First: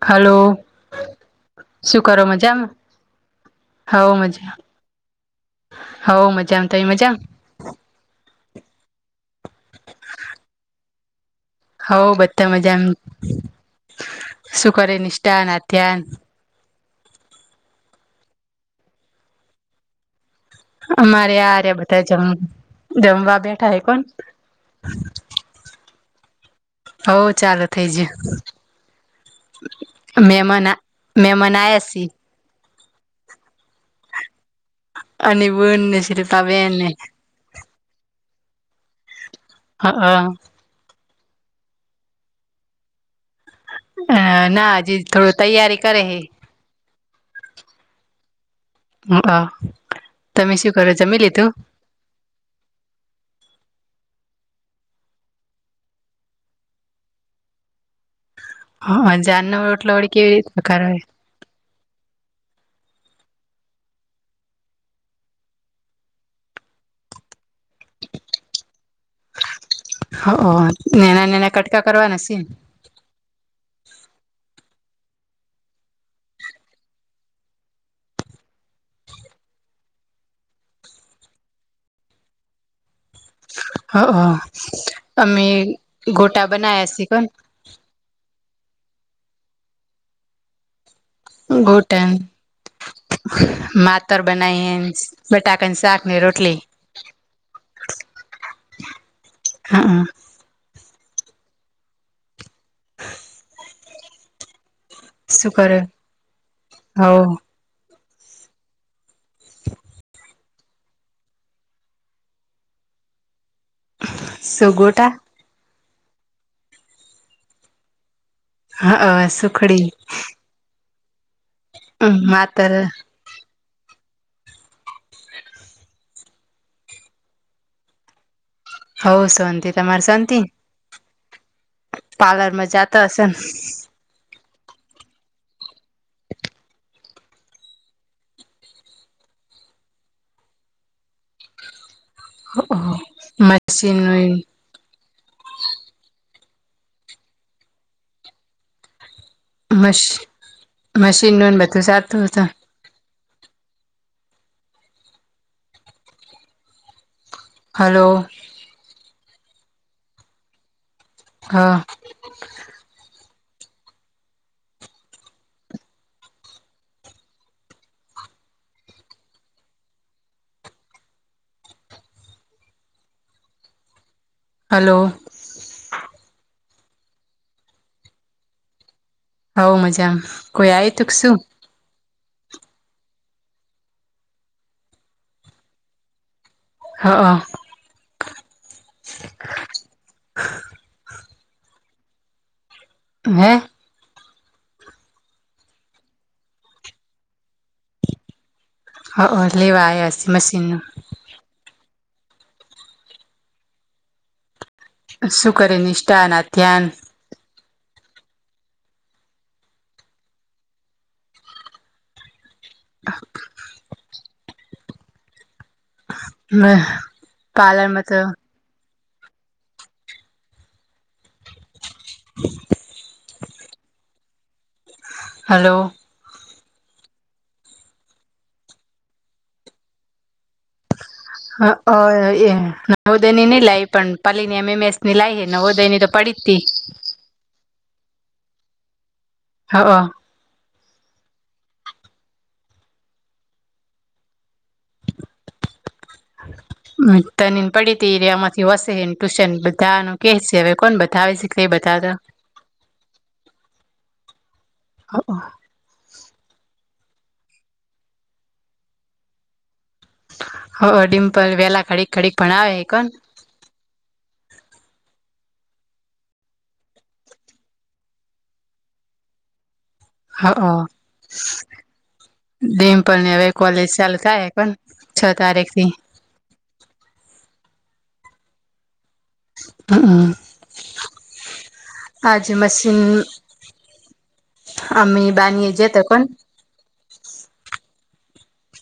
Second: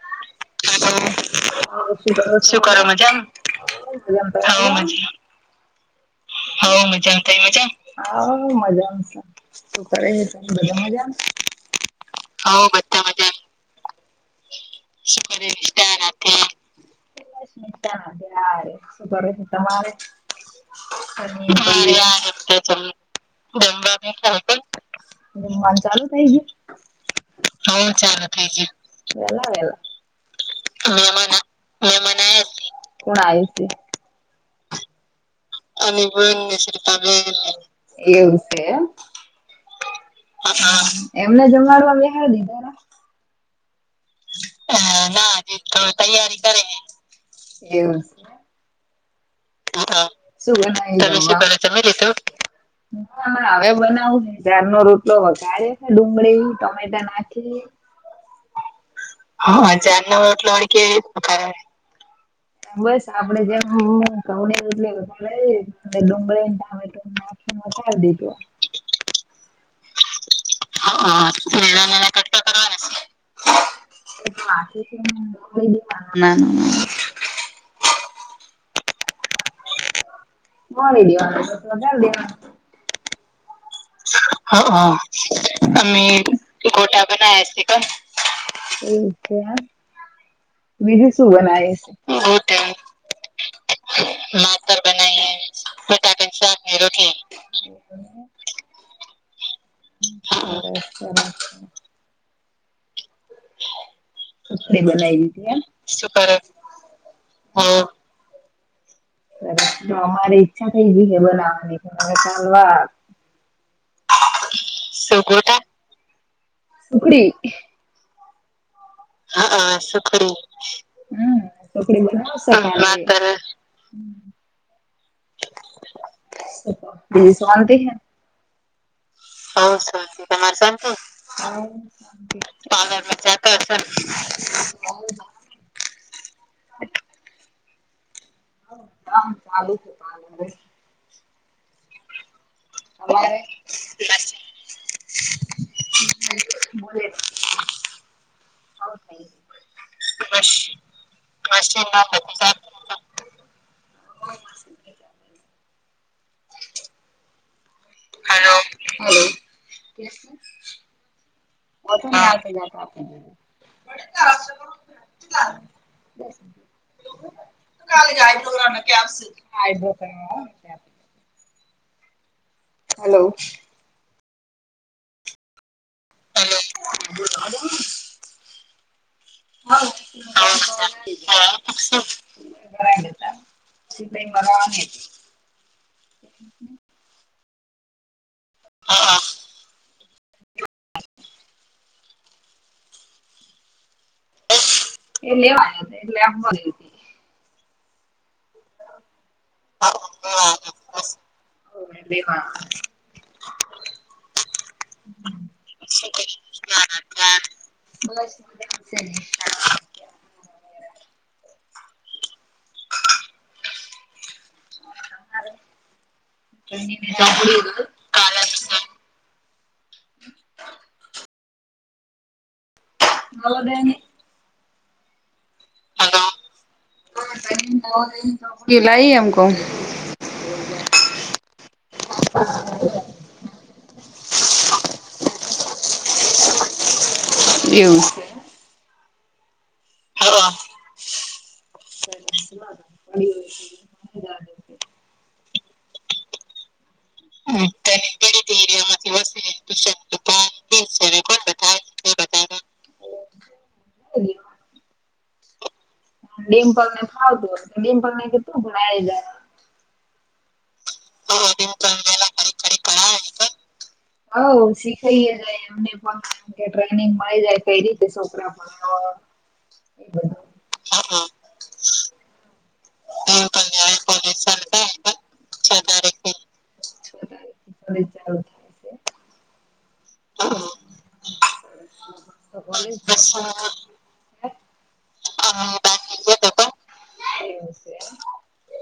Hello શું હ કરો કર શું મજામાં કરો હવ મજામા [unintelligible] મજા હેલો [unintelligible] મજામાં હવ તમે મજા મજામાં થાય મજા હા મજા શું કરે છે તો બધા મજા [unintelligible] હવ બધધા મજા એમ શુંષઠા રાતે સ નીચાના ત્યારે શું કરે છે તમારે અમારે આ રહ્યા મબી બધા થાય જમ જમવા બેઠા હે કોણ [unintelligible] વાત ચાલુ થઇ ગઈ હવ ચાલુ થઇ જ ચાલુ થઇ ગય વેલા વેલા મહેમન મહેમન આયાસી હણ આઈ છે. અને બુન ને અને બ નિ શ શિલ્પાબેન ને તમે એ છે. હા હા. એમને જ મારવા બેહા દીધાર. અ ના હજી થોડો તૈયારી કરે હે. એવું. હ આ. [unintelligible] ના હવે બનાવું ને તારનો રોટલો વગારે છે ડુંગળી ટમેટા નાખી હા હા જારનો રોટલો કેવી [unintelligible] બસ આપડે જેમ ઘઉં ની રોટલી [unintelligible] ડુંગળી ને ટામેટું નાખી વઘારી દીધું. હ અ નાના નાના વણી કટકા દેવાનું કરવાના સિમ. [unintelligible] વા વિડિઓ આયુ તો ઘાલ દેવાનું હ હ અમે અને ગોટા તુ બનાયા શી ગોટા કોન બનાયા છે ક. એવુજ છે હા બીજું શું બનાવી ગોટન છે? માતર બનાઈ એમ, બનાઈ બટાકાની શાક ની રોટલી. રોટલી હમ્મ [unintelligible] [inaudible] સુખડી બનાવી થી શું એમ, કરે સુું કરો છો, હવ હા. તો અમારે ઈચ્છા થઈ ગઈ છે બનાવવાની પણ હવે ચાલવા. શુ ગોટા સુખડી હા હ સુખડી માતર સંતારાં બીજી શોનતી હે. હવ હો શાંતિ તમાર શાંતિ, તમારે શાંતિ? પાર્લર માં કાલે જાતા હશે ન રજા [unintelligible] હો કામ ચાલુ છે પાલ મશીન નું તમારે? [unintelligible] મશ મશીનનું બધું સાતું હતું. હલો. હલો હા. [unintelligible] [unintelligible] Hello hello. હલો. હલો. હવ મજામાં કોઈ હા આયુ તું કે શું હા [unintelligible] [unintelligible] હમ્મ હા હ. [inaudible] [inaudible] હ. એ લેવા્યા હતા એટલે આમ. હ હ લેવા આયા અસી મસીનું. ઓ એવા. [unintelligible] શુ કરે નિષ્ઠા, નાત્યા? [inaudible] [inaudible] [inaudible] મત [inaudible] આવો બેન હલો [unintelligible] એ નવોદય ની નઈ લાવ પણ પલી ની એમ એમ એસ ની લાવ નવોદય ની તો પડી તી એવું હા હ [unintelligible] હ તનીને પડી ત ર આમાંથી વસેને ટ્યુશન બધાનું કે છે હવે કોણ બધા આવે છે. કઈ બતાવતા ડડીમપલ ને ફાવતું ડિમ્પલ ને કેીધું પણ આવી જાય. હ ડિમ્પલ વેલા ખડીક ખડીક પણ આવે હ કોણ હ શીખાઈ જાય એમને પણ કે ટ્રેનિંગ મળી જાય કઈ રીતે છોકરા પણ હા હ દ પણની હવે કોલેજ ચાલુ થાય હ કો છ તારીખ થી, આવે ચાલુ છે. હ તો [unintelligible] અમી બાની જ તો કો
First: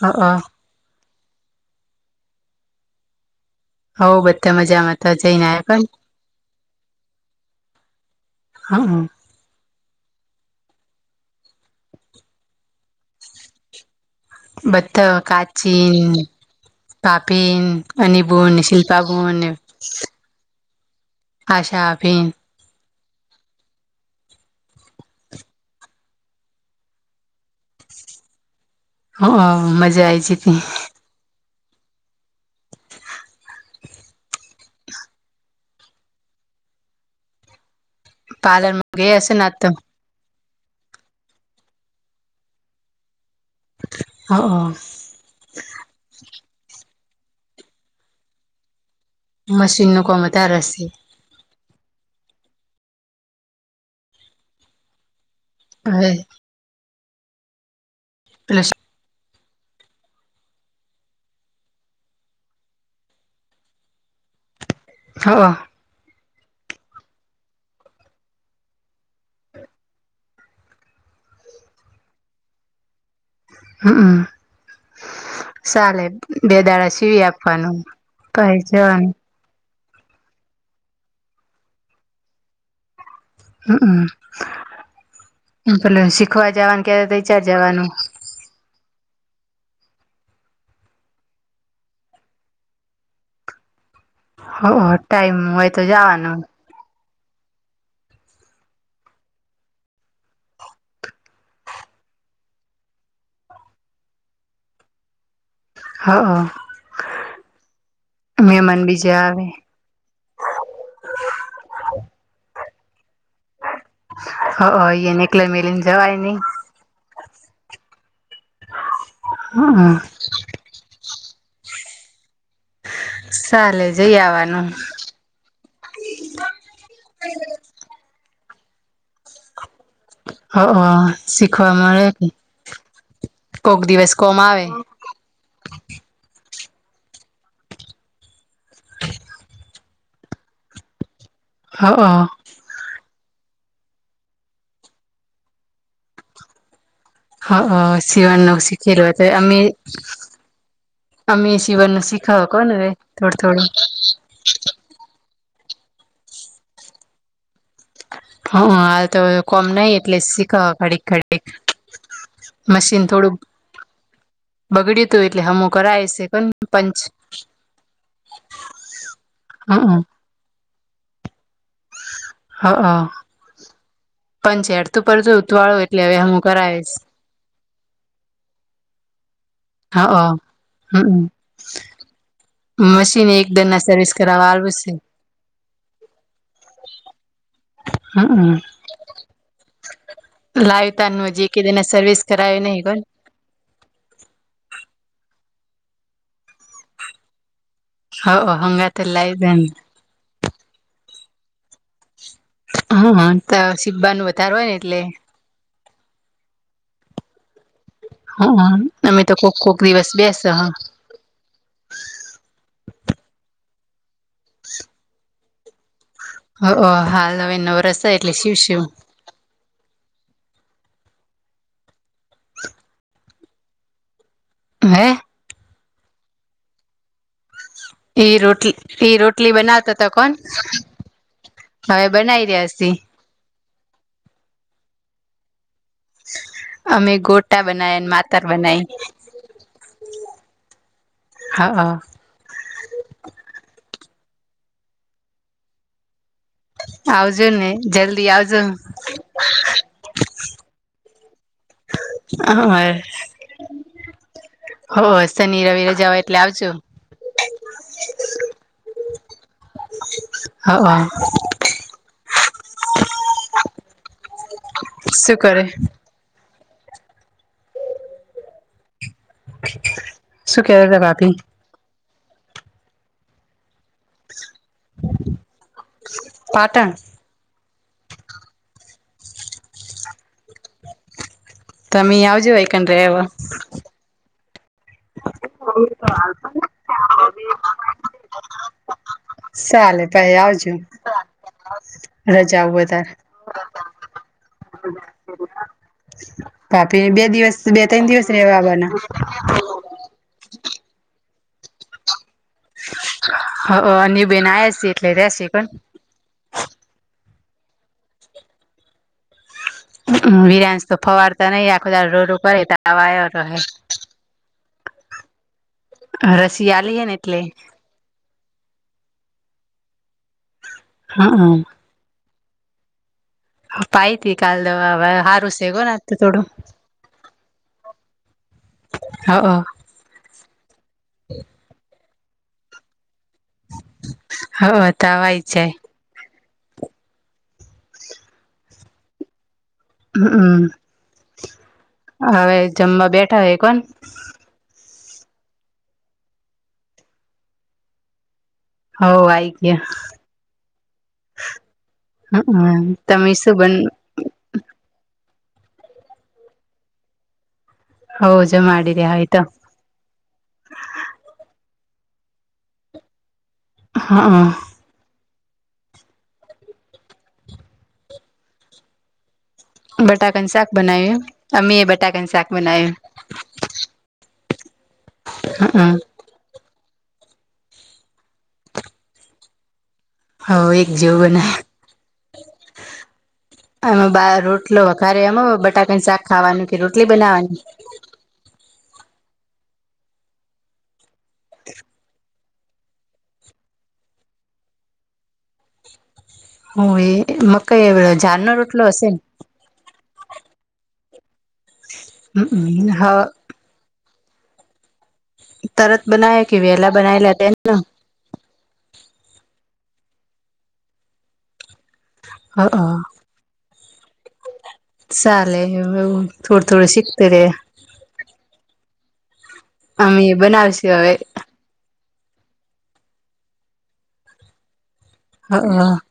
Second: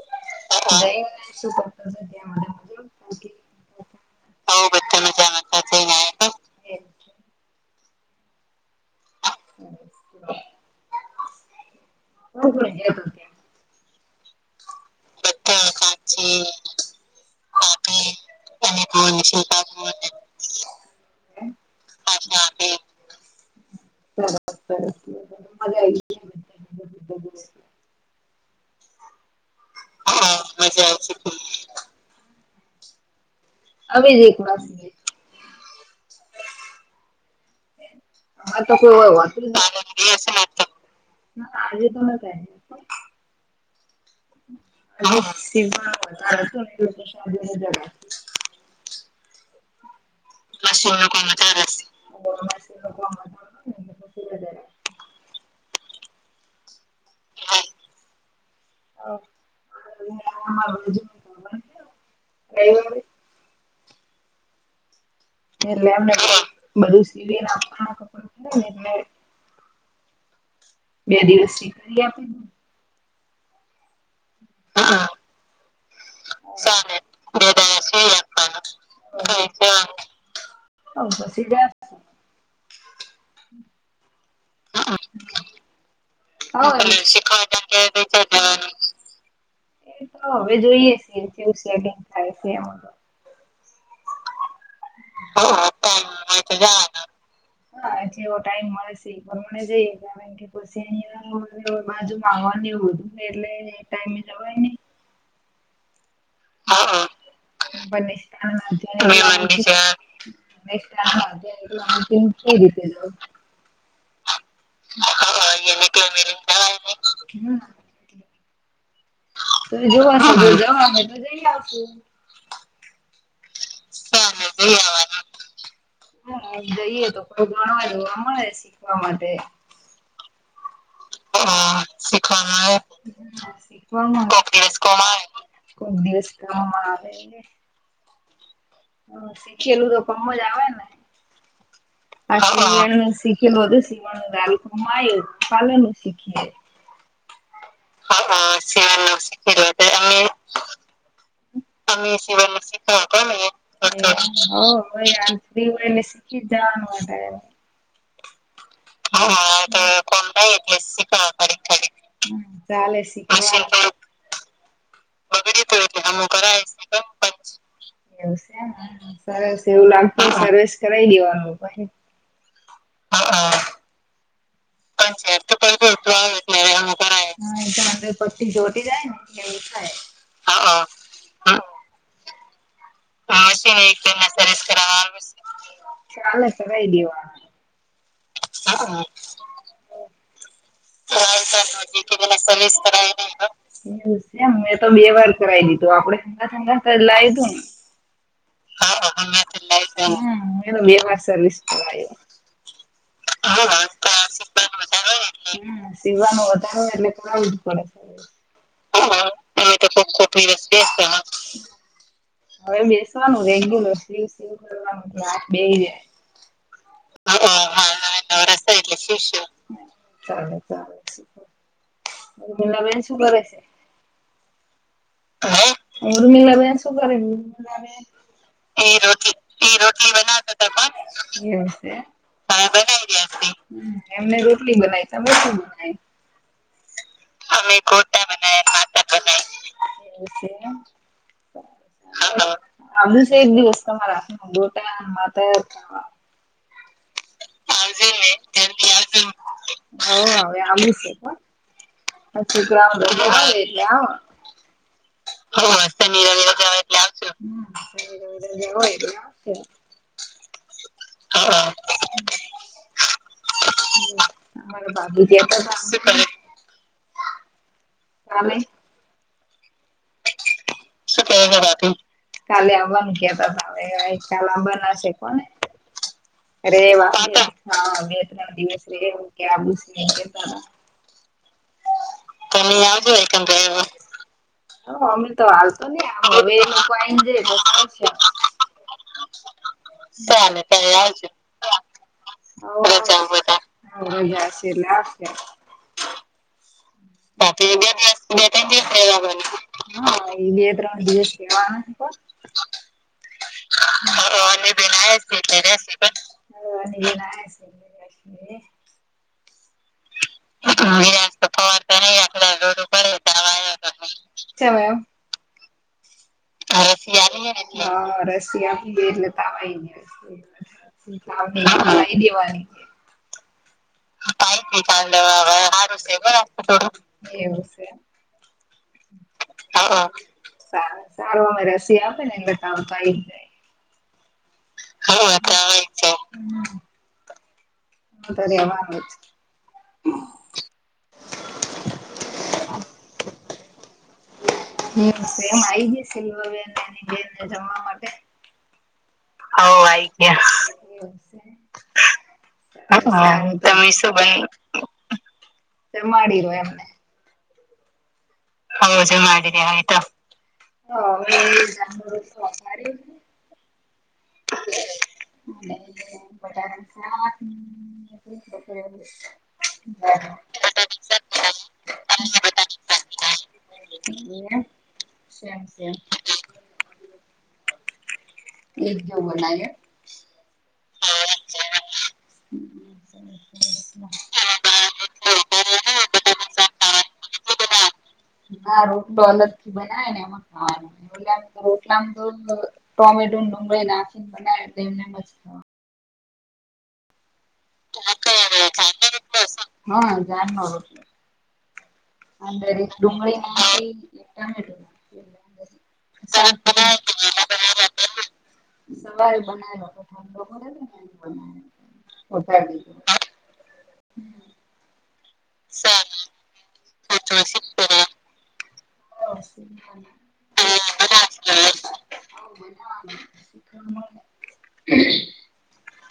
હ હ સુ હઉ બધા પણ મજામાં તો જઈને પણ હા હા કો ભ [unintelligible] બધ કાચીન પાપીન અબન શિલ્પાબુન હે? આશાભી સરસ સરસ મજા આવી ગઈ. એમ. હ મજા આય છે ત જ [unintelligible] અમે જ વા હ તો પાર્લરમાં કોઈ ગયા હોયત હશે ને આજ તો નતા હા હ સ [inaudible] મશીન ન કોમત [unintelligible] હવે પિલ [unintelligible] [unintelligible] ને બધું સીવી નાખવાને બે દિવસથીી કરી આપે હા હા હ ચાલે બે દાડા ચાલે સીવી બે આપવાનું દાડા સીવી કાઈ આપવાના જોવાનું હ પોચીગયા હમમ પેલે શીખવા જવાનું કે તચાર જવાનું એ તો હવે જોઈએ છે થાય છે. ઓ ટાઈમ હા હોય તો જવાનું હા એટલે એવો ટાઈમ મળે છે પણ મને જઈ પછી અ બાજુ માગવાની એધું એટલે ટાઈમે જવાય ને. હા હ હા મહેમાન બીજા આવે હ [unintelligible] હ એને એકલે મેલીને જવાય નહી [unintelligible] તો હમ જોવો તો જવા અમે તો જઈ આવશુ. ચાલે જઈ આવવાનું. હમ જઈએ તો કોઈ ગણવા જોવા મળે શીખવા માટે. હ હ શીખવા મળે. શી કોક દિવસ કોમ કોક આવે દિવસ કો આવે કોક દિવસ કોમાં આવે. હ શીખેલું તો કમજ આવે ને. હ કેલ વધધ શીવાણ અલપમા પલાનું સીખ. હ હ સીવણ નું સવા ન શીખેલું હતું શીખ અમે અમે સીવણ નું તમે શીખાવ સવા કોને શીખ. હવે થોડું થોડું [unintelligible] હા હાલ તો કોમ નઈ એટલે વધારે શીખવા કડીક કડીક હમ ચાલે શી. બગડ્યું તું એટલે હમું કરાય છે કો પંચ એવું છે સરસ એવું લાગતું સર્વિસ કરાઈ દેવાનું પછ. હ હ પણ ઝડતું પરત ઉતવાળો એટલે હવે હું કરાવીશ. હા એંદર પટ્ટી જોટી જાય ને એ. હા હ હમમ. હ સર્વિસ મશીન કરાવવા સરસ આવું કર છે આવે છે ચા તોહી દેવા. હમ હ લાઈવ તું હજી ક જેના સરર્વસ કરાવો ને હ ને એ છે મે તો બે વાર કરાવી લીધું આપડે ઠંડા ઠંડા લાવી તું ને. હ હંગા તેલાઈને બે વાર સર્વિસ કરાવ્યું હૈ. હા તો સી્બા ન વધાર હોય ને એટલે. હમ સિવવા નું વધારે હોય એટલે. હા અમે તો કોક તમે કોક તો ખબ દિવસ બેસ ખોટની હ રસ હવે બેસવાનું રેગ્યુલર સીવ સીવ કરવાનું હા બેહી રે. હાલ હવે નવ રસા એટલે શિવશું. સિવશું. ચલે ચલેલા બેન શું કરે? હે? ઓ રમીલા ભ શું કરે? બેન એ રોટલી એઈ રોટલી બનાતા ત કોણ. એ હવે બનાવી રહ્યા છી એમને રોટલી બનાય તમે શું બનાય? અમે ગોટ અમે ગોટા બનાય માતા બનાય. હા આવું છે એક દિવસ તમારા ગોટા હતાત. આવજો ને. જલ્દી આવજો ત હવે અમૃતસર [unintelligible] [unintelligible] હો શનિ હા રવિ આજ રજા હોય શનિવાર એટલે ની આવજો રજા રાખી આવજો. [unintelligible] હ. શું કરે [inaudible] [inaudible] [inaudible] કેતા તા ભાભી [unintelligible] કાલે આવાનું કેતા હતા બ કોને અરે પાટણ વા હા બે ત્રણ દિવસ રું કે તમે આવ [unintelligible] ત ન આવજ. તો ચાલતો નઈ આમ હવે એ લોકો છે. ચાલે સ ભાઈ ને આવજો તમે આવજો રજાઓ વધારે રજા માં બધા. હજા છે એટલે આવશે. પાપી ને બે દિવસ બે ત્રણ દિવસ રેવા આવવાના. હા એ બે ત્રણ દિવસ રેવા આવાના પણ. આવવાના. ની માવાની આયા બેન આવે છે રેશે એટલે કોણ રશે. [unintelligible] વિરાંશ તો ફવાડતા નહી આખો રોડ કરે પે તો આવવા આવ્યો રહે. [inaudible] રસી. આલી હે ને એટલે રસી હ રસી આપી ગ એટલે તાવ આય હ ગયો. ઈ દેવાની [unintelligible] પાઈતી કાલ દ હારું સેગો ના તો થોડું. એવું હ. સ સારું અમે રસી આપે ને એમને કામ થાઈ. હ તાવ આય જાય. સરવા છે. હ હમ્મ. હવે જમવા બેઠા હોય કોન. એમ આ જ સેવ એની જેને જમવા માટે. હ આઈ. હ ગયા આઈ ગયા હ તમે હા શું બન તમે. ભાઈ માંડી રહ્યો એમને. હ. હજ મળી આત. [inaudible] હા. [unintelligible] બટાકન શાક બનાય એમ અમે એ બટાકાનું બટાકન શાક બનાયું. સારું છે. એક જોવું બોલા. હ એક જેવું બને. આમાં બા રોટલો વધારે એમ બટાકાની શાક ખાવાનું કે રોટલી બનાવવાની. ના રોટલો અલગ થી બનાવે ને એમાં ખાવાનોટ તો રોટલામ તો ટોમેટો ડગળ લફિંગ બેને મસ્ત. હ એ મકાઈ એ જાનણર [unintelligible] રોટલો સેને. હા જાણ ના રોટલો. [unintelligible] અ હમ હ ડુંગળી ના એ ટામડું તરત બનાયા કે વેલા બનાવેલા હતા. સવાલ બનાવે ઠંડો કરે હ બ [unintelligible] [inaudible] ચાલે હ થોડ થોડ શીખત રે. [unintelligible] અમે હા બનાવશું હવે રા [inaudible] હા હ.